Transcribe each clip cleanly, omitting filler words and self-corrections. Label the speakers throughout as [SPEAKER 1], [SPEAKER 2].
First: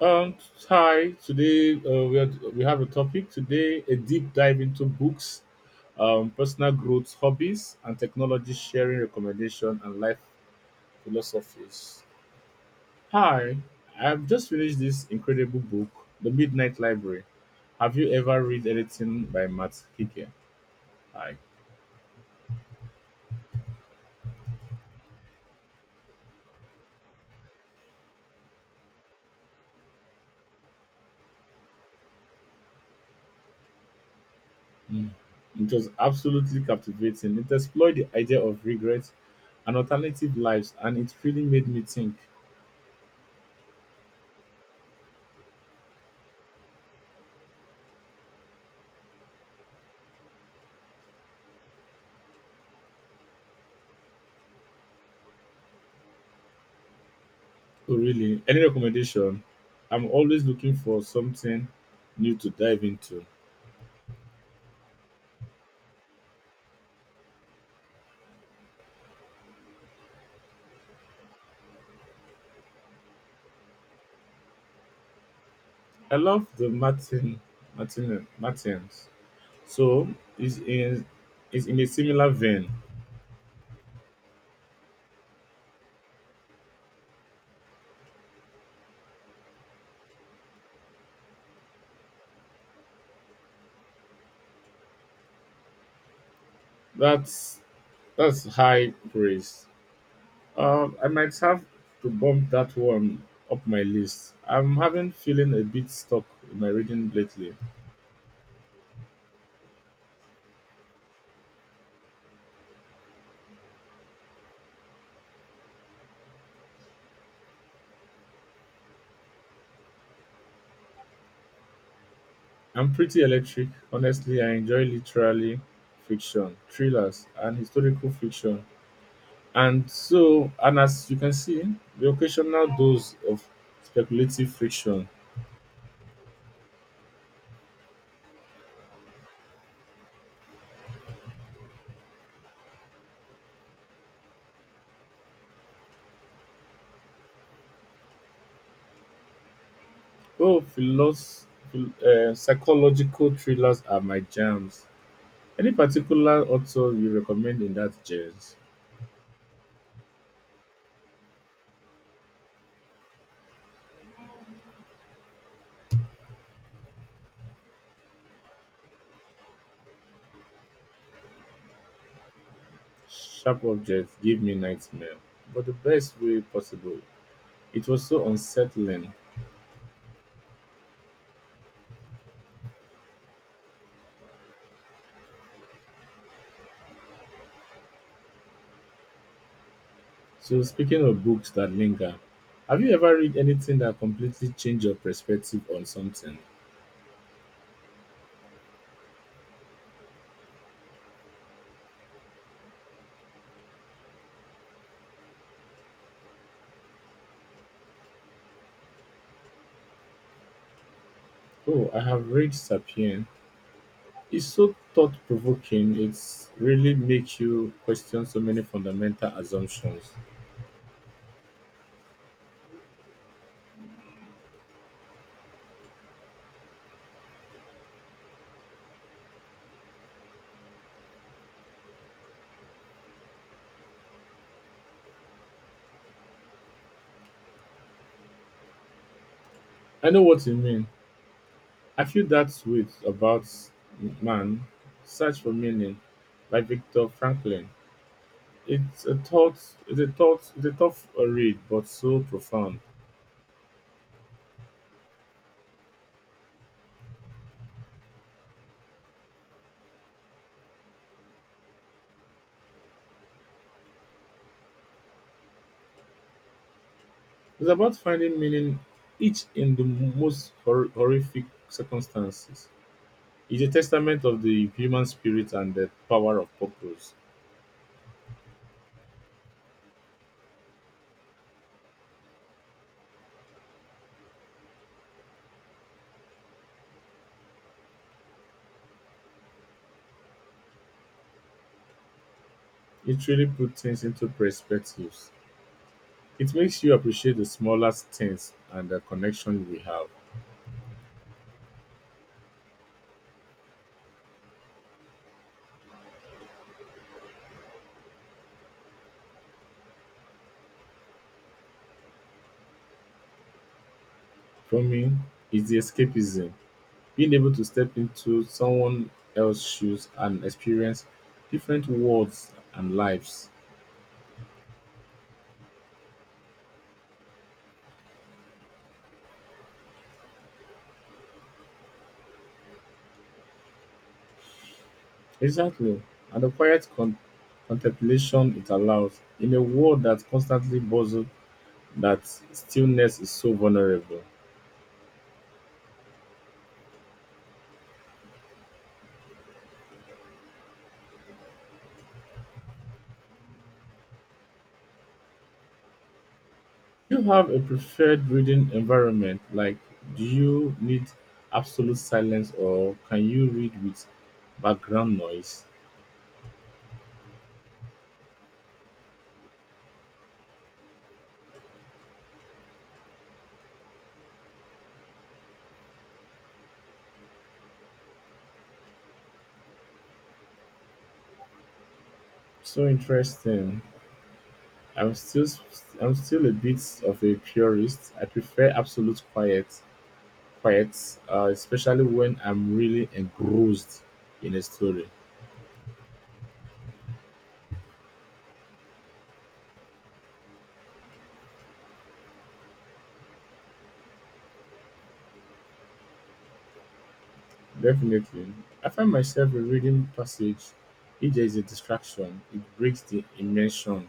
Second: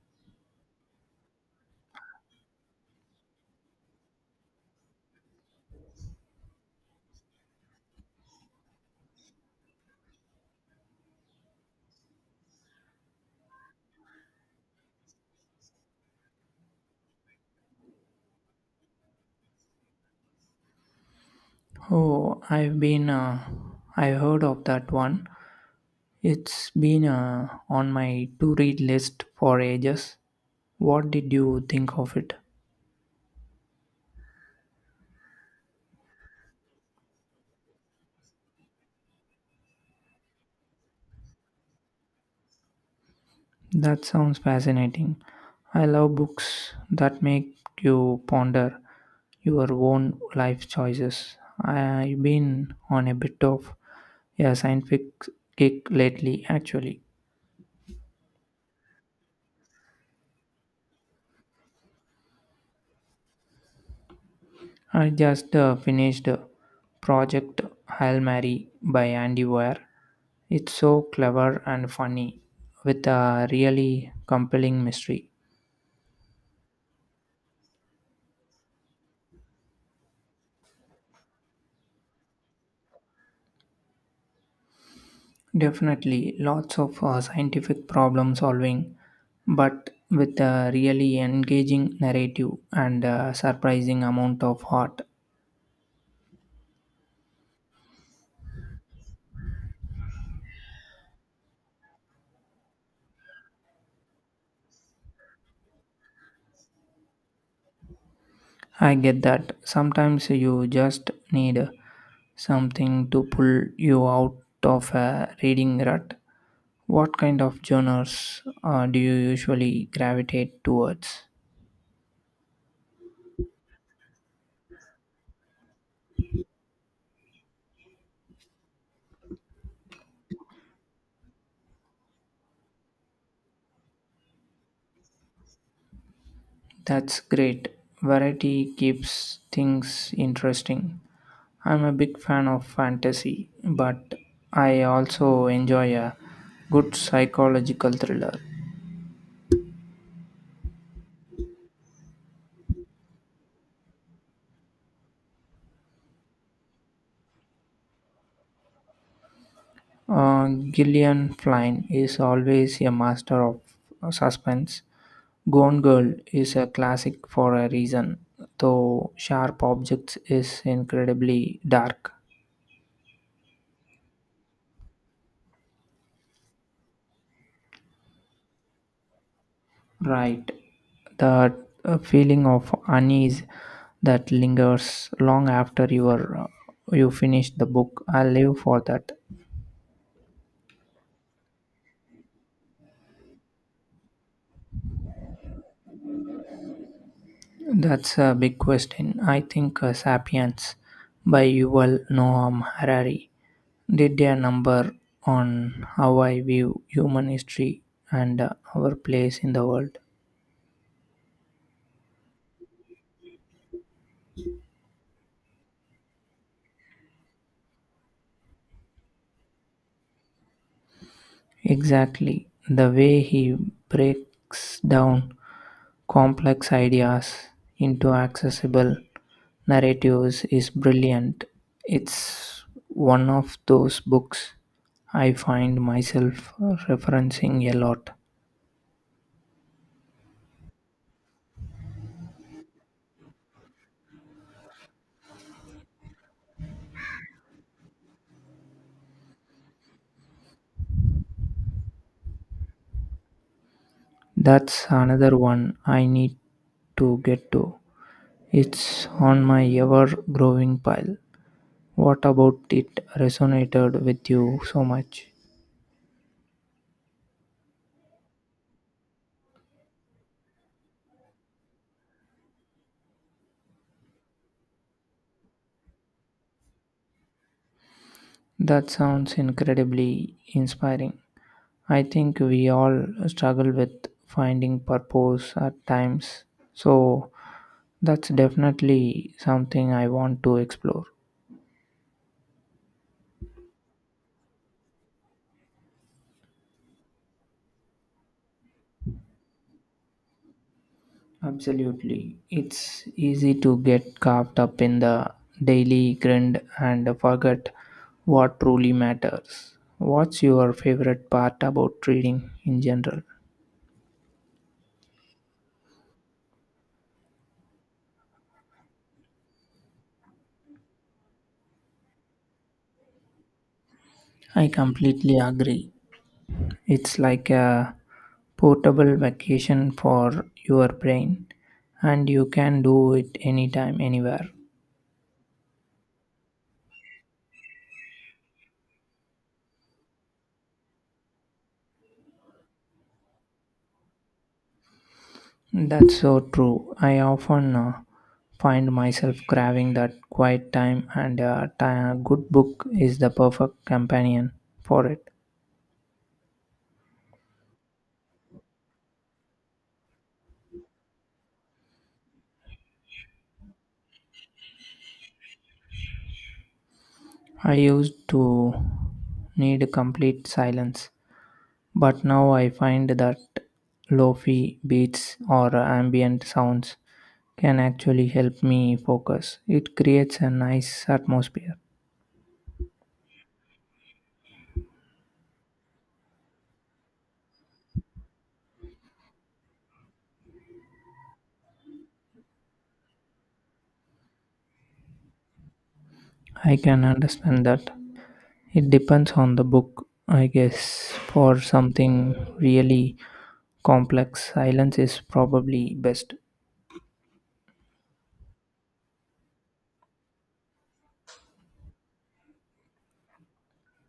[SPEAKER 1] Um, Hi. Today we have a topic today: a deep dive into books, personal growth, hobbies, and technology sharing recommendation and life philosophies. Hi, I've just finished this incredible book, The Midnight Library. Have you ever read anything by Matt Hickey? Hi.
[SPEAKER 2] Oh, I've been, I heard of that one. It's been on my to read list for ages. What did you think of it?
[SPEAKER 1] Mm. It was absolutely captivating. It explored the idea of regret and alternative lives, and it really made me think.
[SPEAKER 2] That sounds fascinating. I love books that make you ponder your own life choices. I've been on a bit of a scientific kick lately, actually.
[SPEAKER 1] Oh, really? Any recommendation? I'm always looking for something new to dive into.
[SPEAKER 2] I just finished Project Hail Mary by Andy Weir. It's so clever and funny with a really compelling mystery.
[SPEAKER 1] I love the Martin Martins. So is in is in a similar vein.
[SPEAKER 2] Definitely lots of scientific problem solving, but with a really engaging narrative and a surprising amount of heart.
[SPEAKER 1] That's that's high praise. I might have to bump that one up my list. I'm having feeling a bit stuck in my reading lately.
[SPEAKER 2] I get that sometimes you just need something to pull you out of a reading rut. What kind of genres do you usually gravitate towards?
[SPEAKER 1] I'm pretty electric, honestly. I enjoy literally fiction, thrillers, and historical fiction. And so, and as you can see, the occasional dose of speculative fiction.
[SPEAKER 2] That's great. Variety keeps things interesting. I'm a big fan of fantasy, but I also enjoy a good psychological thriller.
[SPEAKER 1] Oh, psychological thrillers are my jams. Any particular author you recommend in that genre?
[SPEAKER 2] Gillian Flynn is always a master of suspense. Gone Girl is a classic for a reason, though Sharp Objects is incredibly dark.
[SPEAKER 1] Sharp Objects give me nightmare, but the best way possible. It was so unsettling.
[SPEAKER 2] Right. That feeling of unease that lingers long after you finish the book. I live for that.
[SPEAKER 1] So, speaking of books that linger, have you ever read anything that completely changed your perspective on something?
[SPEAKER 2] That's a big question. I think *Sapiens* by Yuval Noam Harari did a number on how I view human history and our place in the world.
[SPEAKER 1] Oh, I have read *Sapien*. It's so thought provoking. It's really makes you question so many fundamental assumptions.
[SPEAKER 2] Exactly. The way he breaks down complex ideas into accessible narratives is brilliant. It's one of those books I find myself referencing a lot.
[SPEAKER 1] I know what you mean. I feel that way about man, search for meaning, by Viktor Franklin. It's a thought. It's a thought. It's a tough read, but so profound.
[SPEAKER 2] That's another one I need to get to. It's on my ever growing pile. What about it resonated with you so much?
[SPEAKER 1] It's about finding meaning, each in the most horrific circumstances. It's a testament of the human spirit and the power of purpose.
[SPEAKER 2] That sounds incredibly inspiring. I think we all struggle with finding purpose at times. So that's definitely something I want to explore.
[SPEAKER 1] It really puts things into perspectives. It makes you appreciate the smallest things and the connection we have.
[SPEAKER 2] Absolutely. It's easy to get caught up in the daily grind and forget what truly matters. What's your favorite part about reading in general?
[SPEAKER 1] For me, it's the escapism, being able to step into someone else's shoes and experience different worlds and lives.
[SPEAKER 2] I completely agree. It's like a portable vacation for your brain, and you can do it anytime, anywhere.
[SPEAKER 1] Exactly. And the quiet contemplation it allows in a world that constantly buzzes, that stillness is so vulnerable.
[SPEAKER 2] That's so true. I often find myself craving that quiet time, and a good book is the perfect companion for it.
[SPEAKER 1] Do you have a preferred reading environment? Like, do you need absolute silence or can you read with background noise?
[SPEAKER 2] I used to need complete silence, but now I find that lofi beats or ambient sounds can actually help me focus. It creates a nice atmosphere.
[SPEAKER 1] So interesting. I'm still I'm still a bit of a purist. I prefer absolute quiet, especially when I'm really engrossed in a story.
[SPEAKER 2] I can understand that. It depends on the book, I guess. For something really complex, silence is probably best.
[SPEAKER 1] Definitely, I find myself in reading passage. If there is a distraction, it breaks the immersion.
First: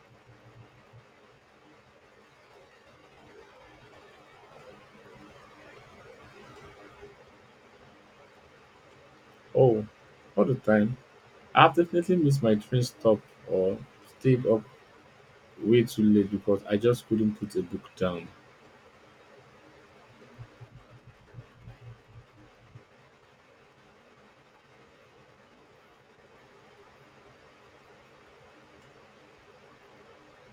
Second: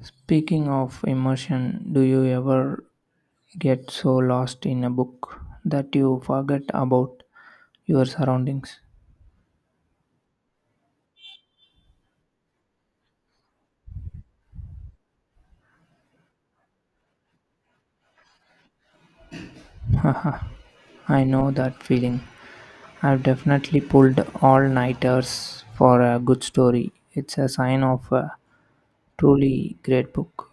[SPEAKER 2] Speaking of immersion, do you ever get so lost in a book that you forget about your surroundings?
[SPEAKER 1] Oh, all the time. I've definitely missed my train stop or stayed up way too late because I just couldn't put a book down.
[SPEAKER 2] I know that feeling. I've definitely pulled all-nighters for a good story. It's a sign of a truly great book.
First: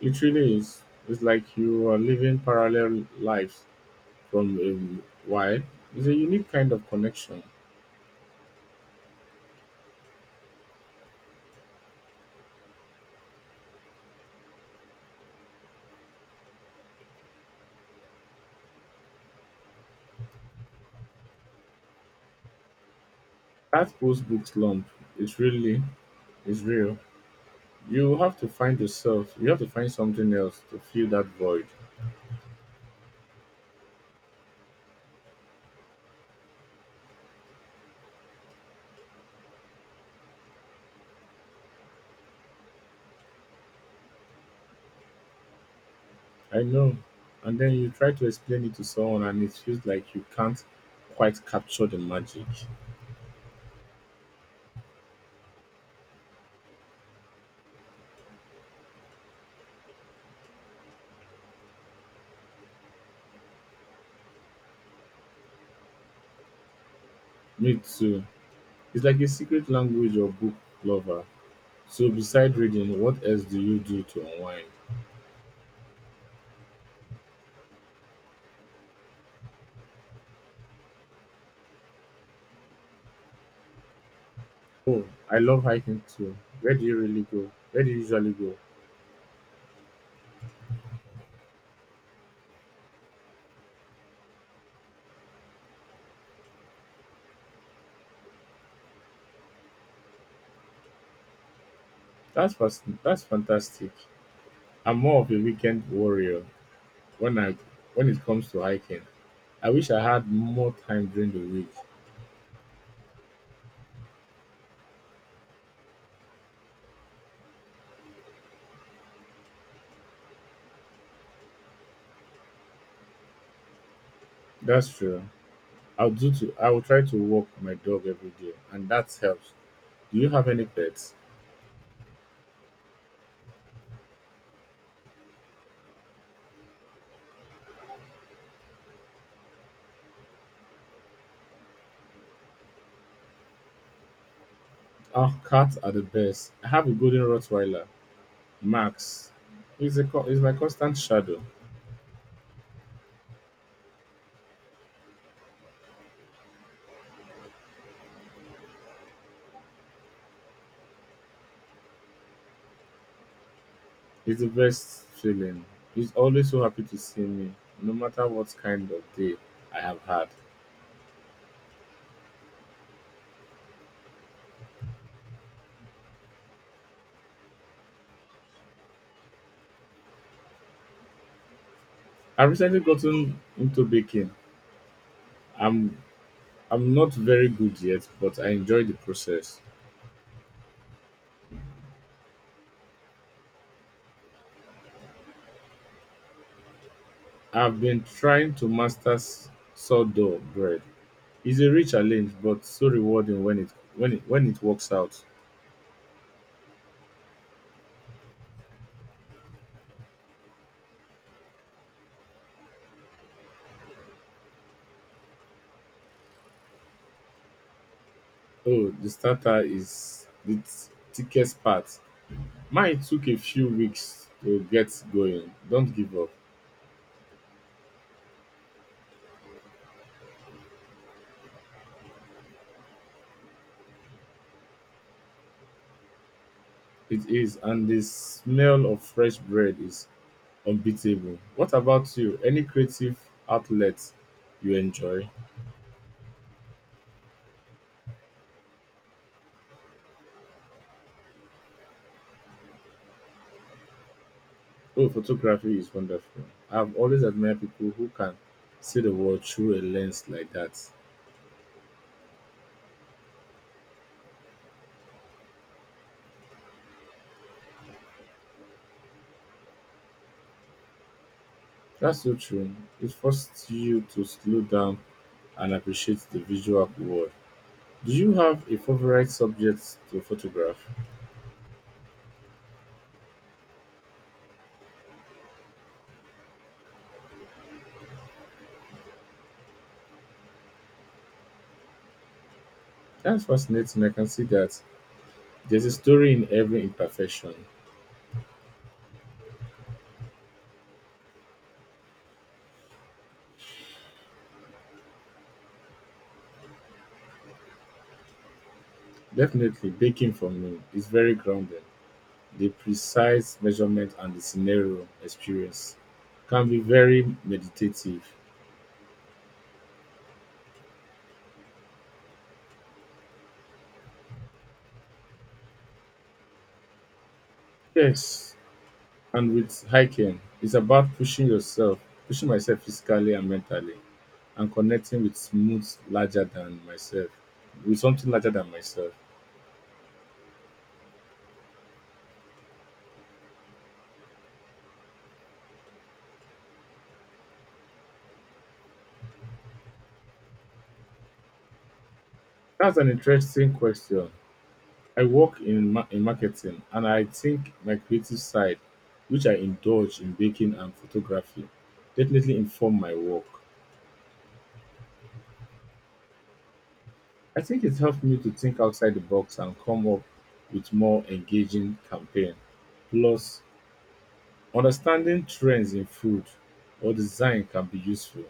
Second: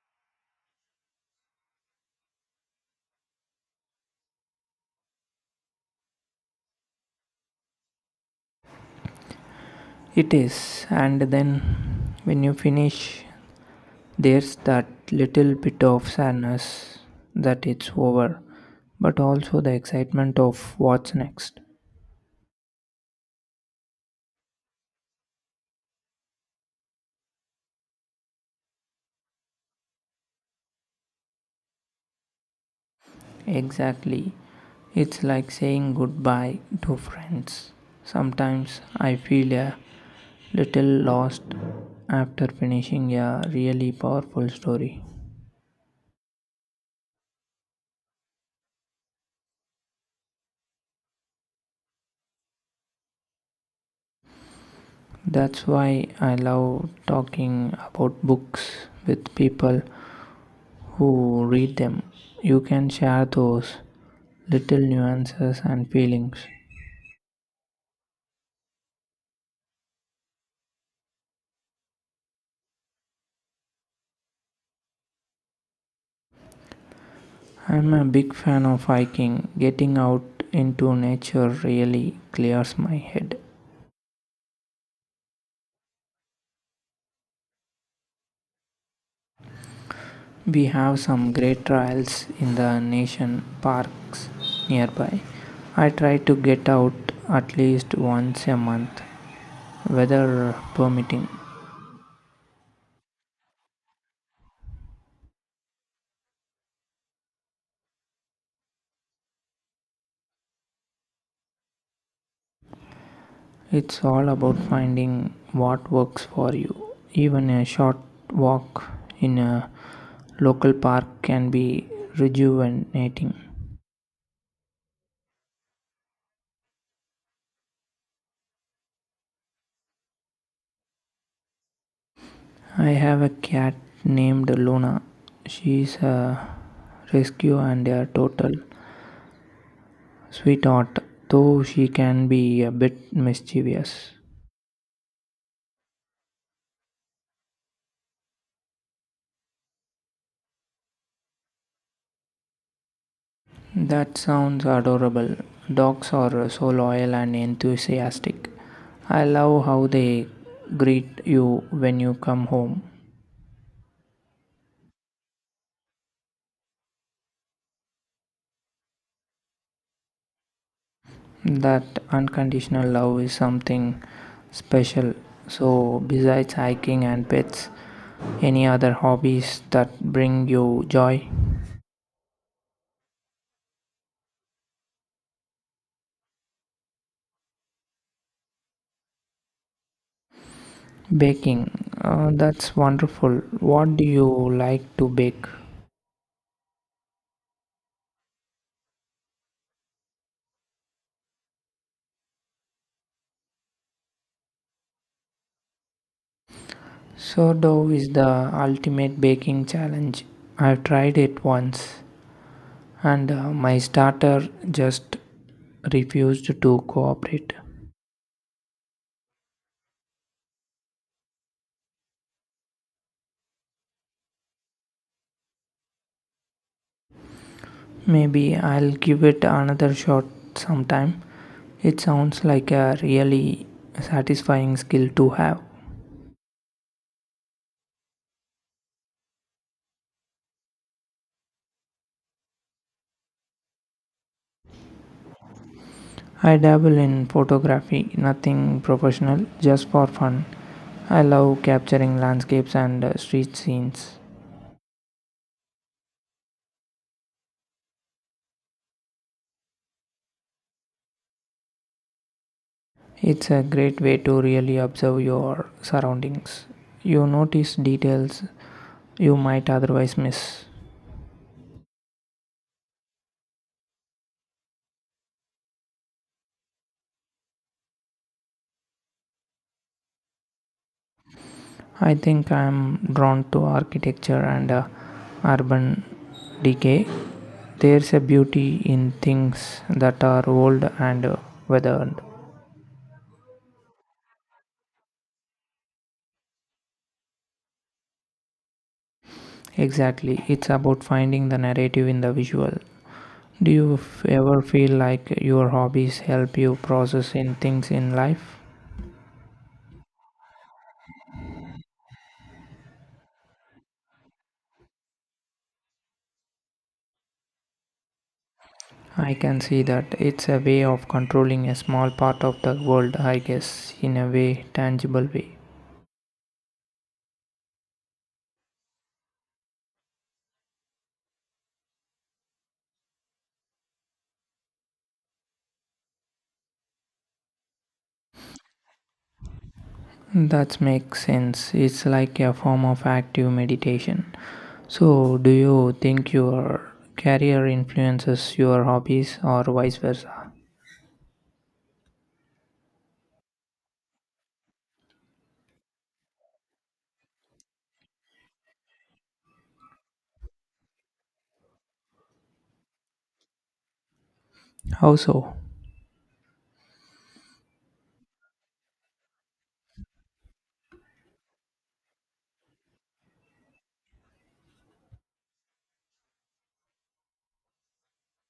[SPEAKER 1] It really is. It's like you are living parallel lives from a while. It's a unique kind of connection.
[SPEAKER 2] It is, and then when you finish, there's that little bit of sadness that it's over, but also the excitement of what's next.
[SPEAKER 1] That post book slump is really is real. You have to find yourself. You have to find something else to fill that void.
[SPEAKER 2] Exactly. It's like saying goodbye to friends. Sometimes I feel a little lost after finishing a really powerful story.
[SPEAKER 1] I know. And then you try to explain it to someone, and it feels like you can't quite capture the magic.
[SPEAKER 2] That's why I love talking about books with people who read them. You can share those little nuances and feelings.
[SPEAKER 1] Me too. It's like a secret language of book lover. So beside reading, what else do you do to unwind?
[SPEAKER 2] I'm a big fan of hiking. Getting out into nature really clears my head.
[SPEAKER 1] Oh, I love hiking too. Where do you really go? Where do you usually go?
[SPEAKER 2] We have some great trails in the nation parks nearby. I try to get out at least once a month, weather permitting.
[SPEAKER 1] That's fantastic. I'm more of a weekend warrior when I when it comes to hiking. I wish I had more time during the week.
[SPEAKER 2] It's all about finding what works for you. Even a short walk in a local park can be rejuvenating.
[SPEAKER 1] That's true. I will try to walk my dog every day and that helps. Do you have any pets?
[SPEAKER 2] I have a cat named Luna. She's a rescue and a total sweetheart, though she can be a bit mischievous.
[SPEAKER 1] Our cats are the best. I have a golden Rottweiler. Max is my constant shadow.
[SPEAKER 2] That sounds adorable. Dogs are so loyal and enthusiastic. I love how they greet you when you come home.
[SPEAKER 1] It's the best feeling. He's always so happy to see me, no matter what kind of day I have had.
[SPEAKER 2] That unconditional love is something special. So, besides hiking and pets, any other hobbies that bring you joy?
[SPEAKER 1] I've recently gotten into baking. I'm I'm not very good yet, but I enjoy the process.
[SPEAKER 2] Baking. That's wonderful. What do you like to bake?
[SPEAKER 1] I've been trying to master sourdough bread. It's a rich challenge, but so rewarding when it works out.
[SPEAKER 2] Sourdough is the ultimate baking challenge. I've tried it once, and my starter just refused to cooperate.
[SPEAKER 1] Oh, the starter is the thickest part. Mine took a few weeks to get going. Don't give up.
[SPEAKER 2] Maybe I'll give it another shot sometime. It sounds like a really satisfying skill to have.
[SPEAKER 1] It is, and the smell of fresh bread is unbeatable. What about you? Any creative outlets you enjoy?
[SPEAKER 2] I dabble in photography, nothing professional, just for fun. I love capturing landscapes and street scenes.
[SPEAKER 1] Oh, photography is wonderful. I've always admired people who can see the world through a lens like that.
[SPEAKER 2] It's a great way to really observe your surroundings. You notice details you might otherwise miss.
[SPEAKER 1] That's so true. It forces you to slow down and appreciate the visual world. Do you have a favorite subject to photograph?
[SPEAKER 2] I think I'm drawn to architecture and urban decay. There's a beauty in things that are old and weathered.
[SPEAKER 1] That's fascinating. I can see that. There's a story in every imperfection.
[SPEAKER 2] Exactly, it's about finding the narrative in the visual. Ever feel like your hobbies help you process in things in life?
[SPEAKER 1] Definitely, baking for me is very grounded. The precise measurement and the scenario experience can be very meditative.
[SPEAKER 2] I can see that it's a way of controlling a small part of the world, I guess, in a way, tangible way.
[SPEAKER 1] Yes, and with hiking, it's about pushing yourself, pushing myself physically and mentally, and connecting with moods larger than myself, with something larger than myself.
[SPEAKER 2] That makes sense. It's like a form of active meditation. So, do you think your career influences your hobbies or vice versa?
[SPEAKER 1] That's an interesting question. I work in, in marketing and I think my creative side, which I indulge in baking and photography, definitely inform my work.
[SPEAKER 2] How so?
[SPEAKER 1] I think it helped me to think outside the box and come up with more engaging campaign. Plus, understanding trends in food or design can be useful.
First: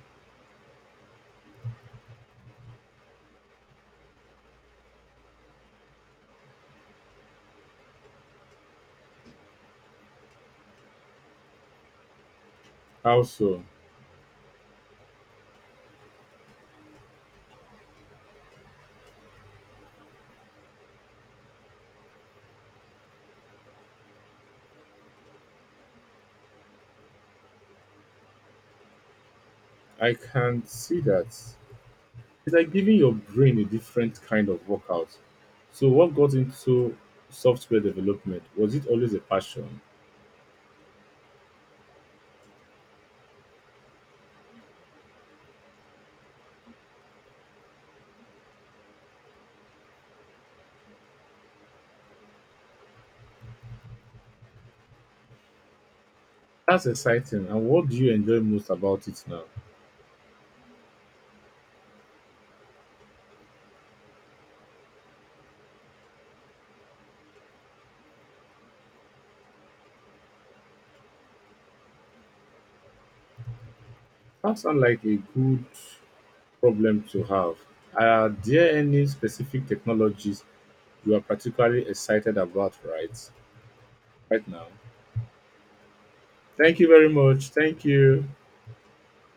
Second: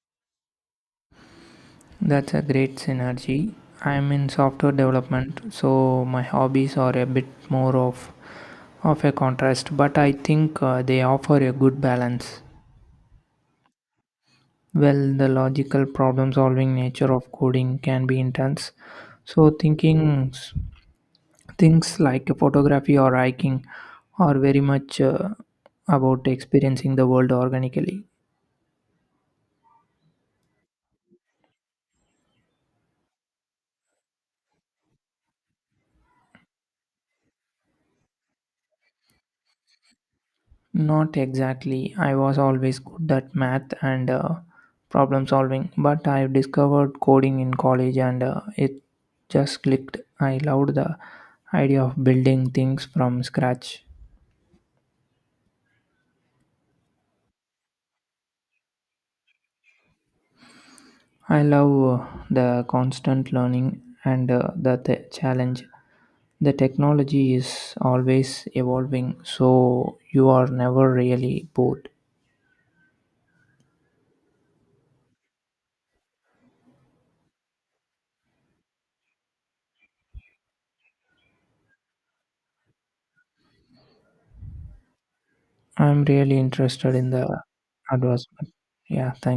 [SPEAKER 2] That's a great synergy. I'm in software development, so my hobbies are a bit more of a contrast, but I think they offer a good balance.
[SPEAKER 1] Also,
[SPEAKER 2] Well, the logical problem solving nature of coding can be intense, so thinking things like photography or hiking are very much about experiencing the world organically.
[SPEAKER 1] I can see that it's like giving your brain a different kind of workout. So, what got into software development? Was it always a passion?
[SPEAKER 2] Not exactly. I was always good at math and problem solving, but I've discovered coding in college and it just clicked. I loved the idea of building things from scratch.
[SPEAKER 1] That's exciting. And what do you enjoy most about it now?
[SPEAKER 2] I love the constant learning and challenge. The technology is always evolving, so you are never really bored.
[SPEAKER 1] That sounds like a good problem to have. Are there any specific technologies you are particularly excited about right now?
[SPEAKER 2] I'm really
[SPEAKER 1] Thank you
[SPEAKER 2] interested
[SPEAKER 1] very
[SPEAKER 2] in the
[SPEAKER 1] much. Thank you.
[SPEAKER 2] advancement. Yeah, thank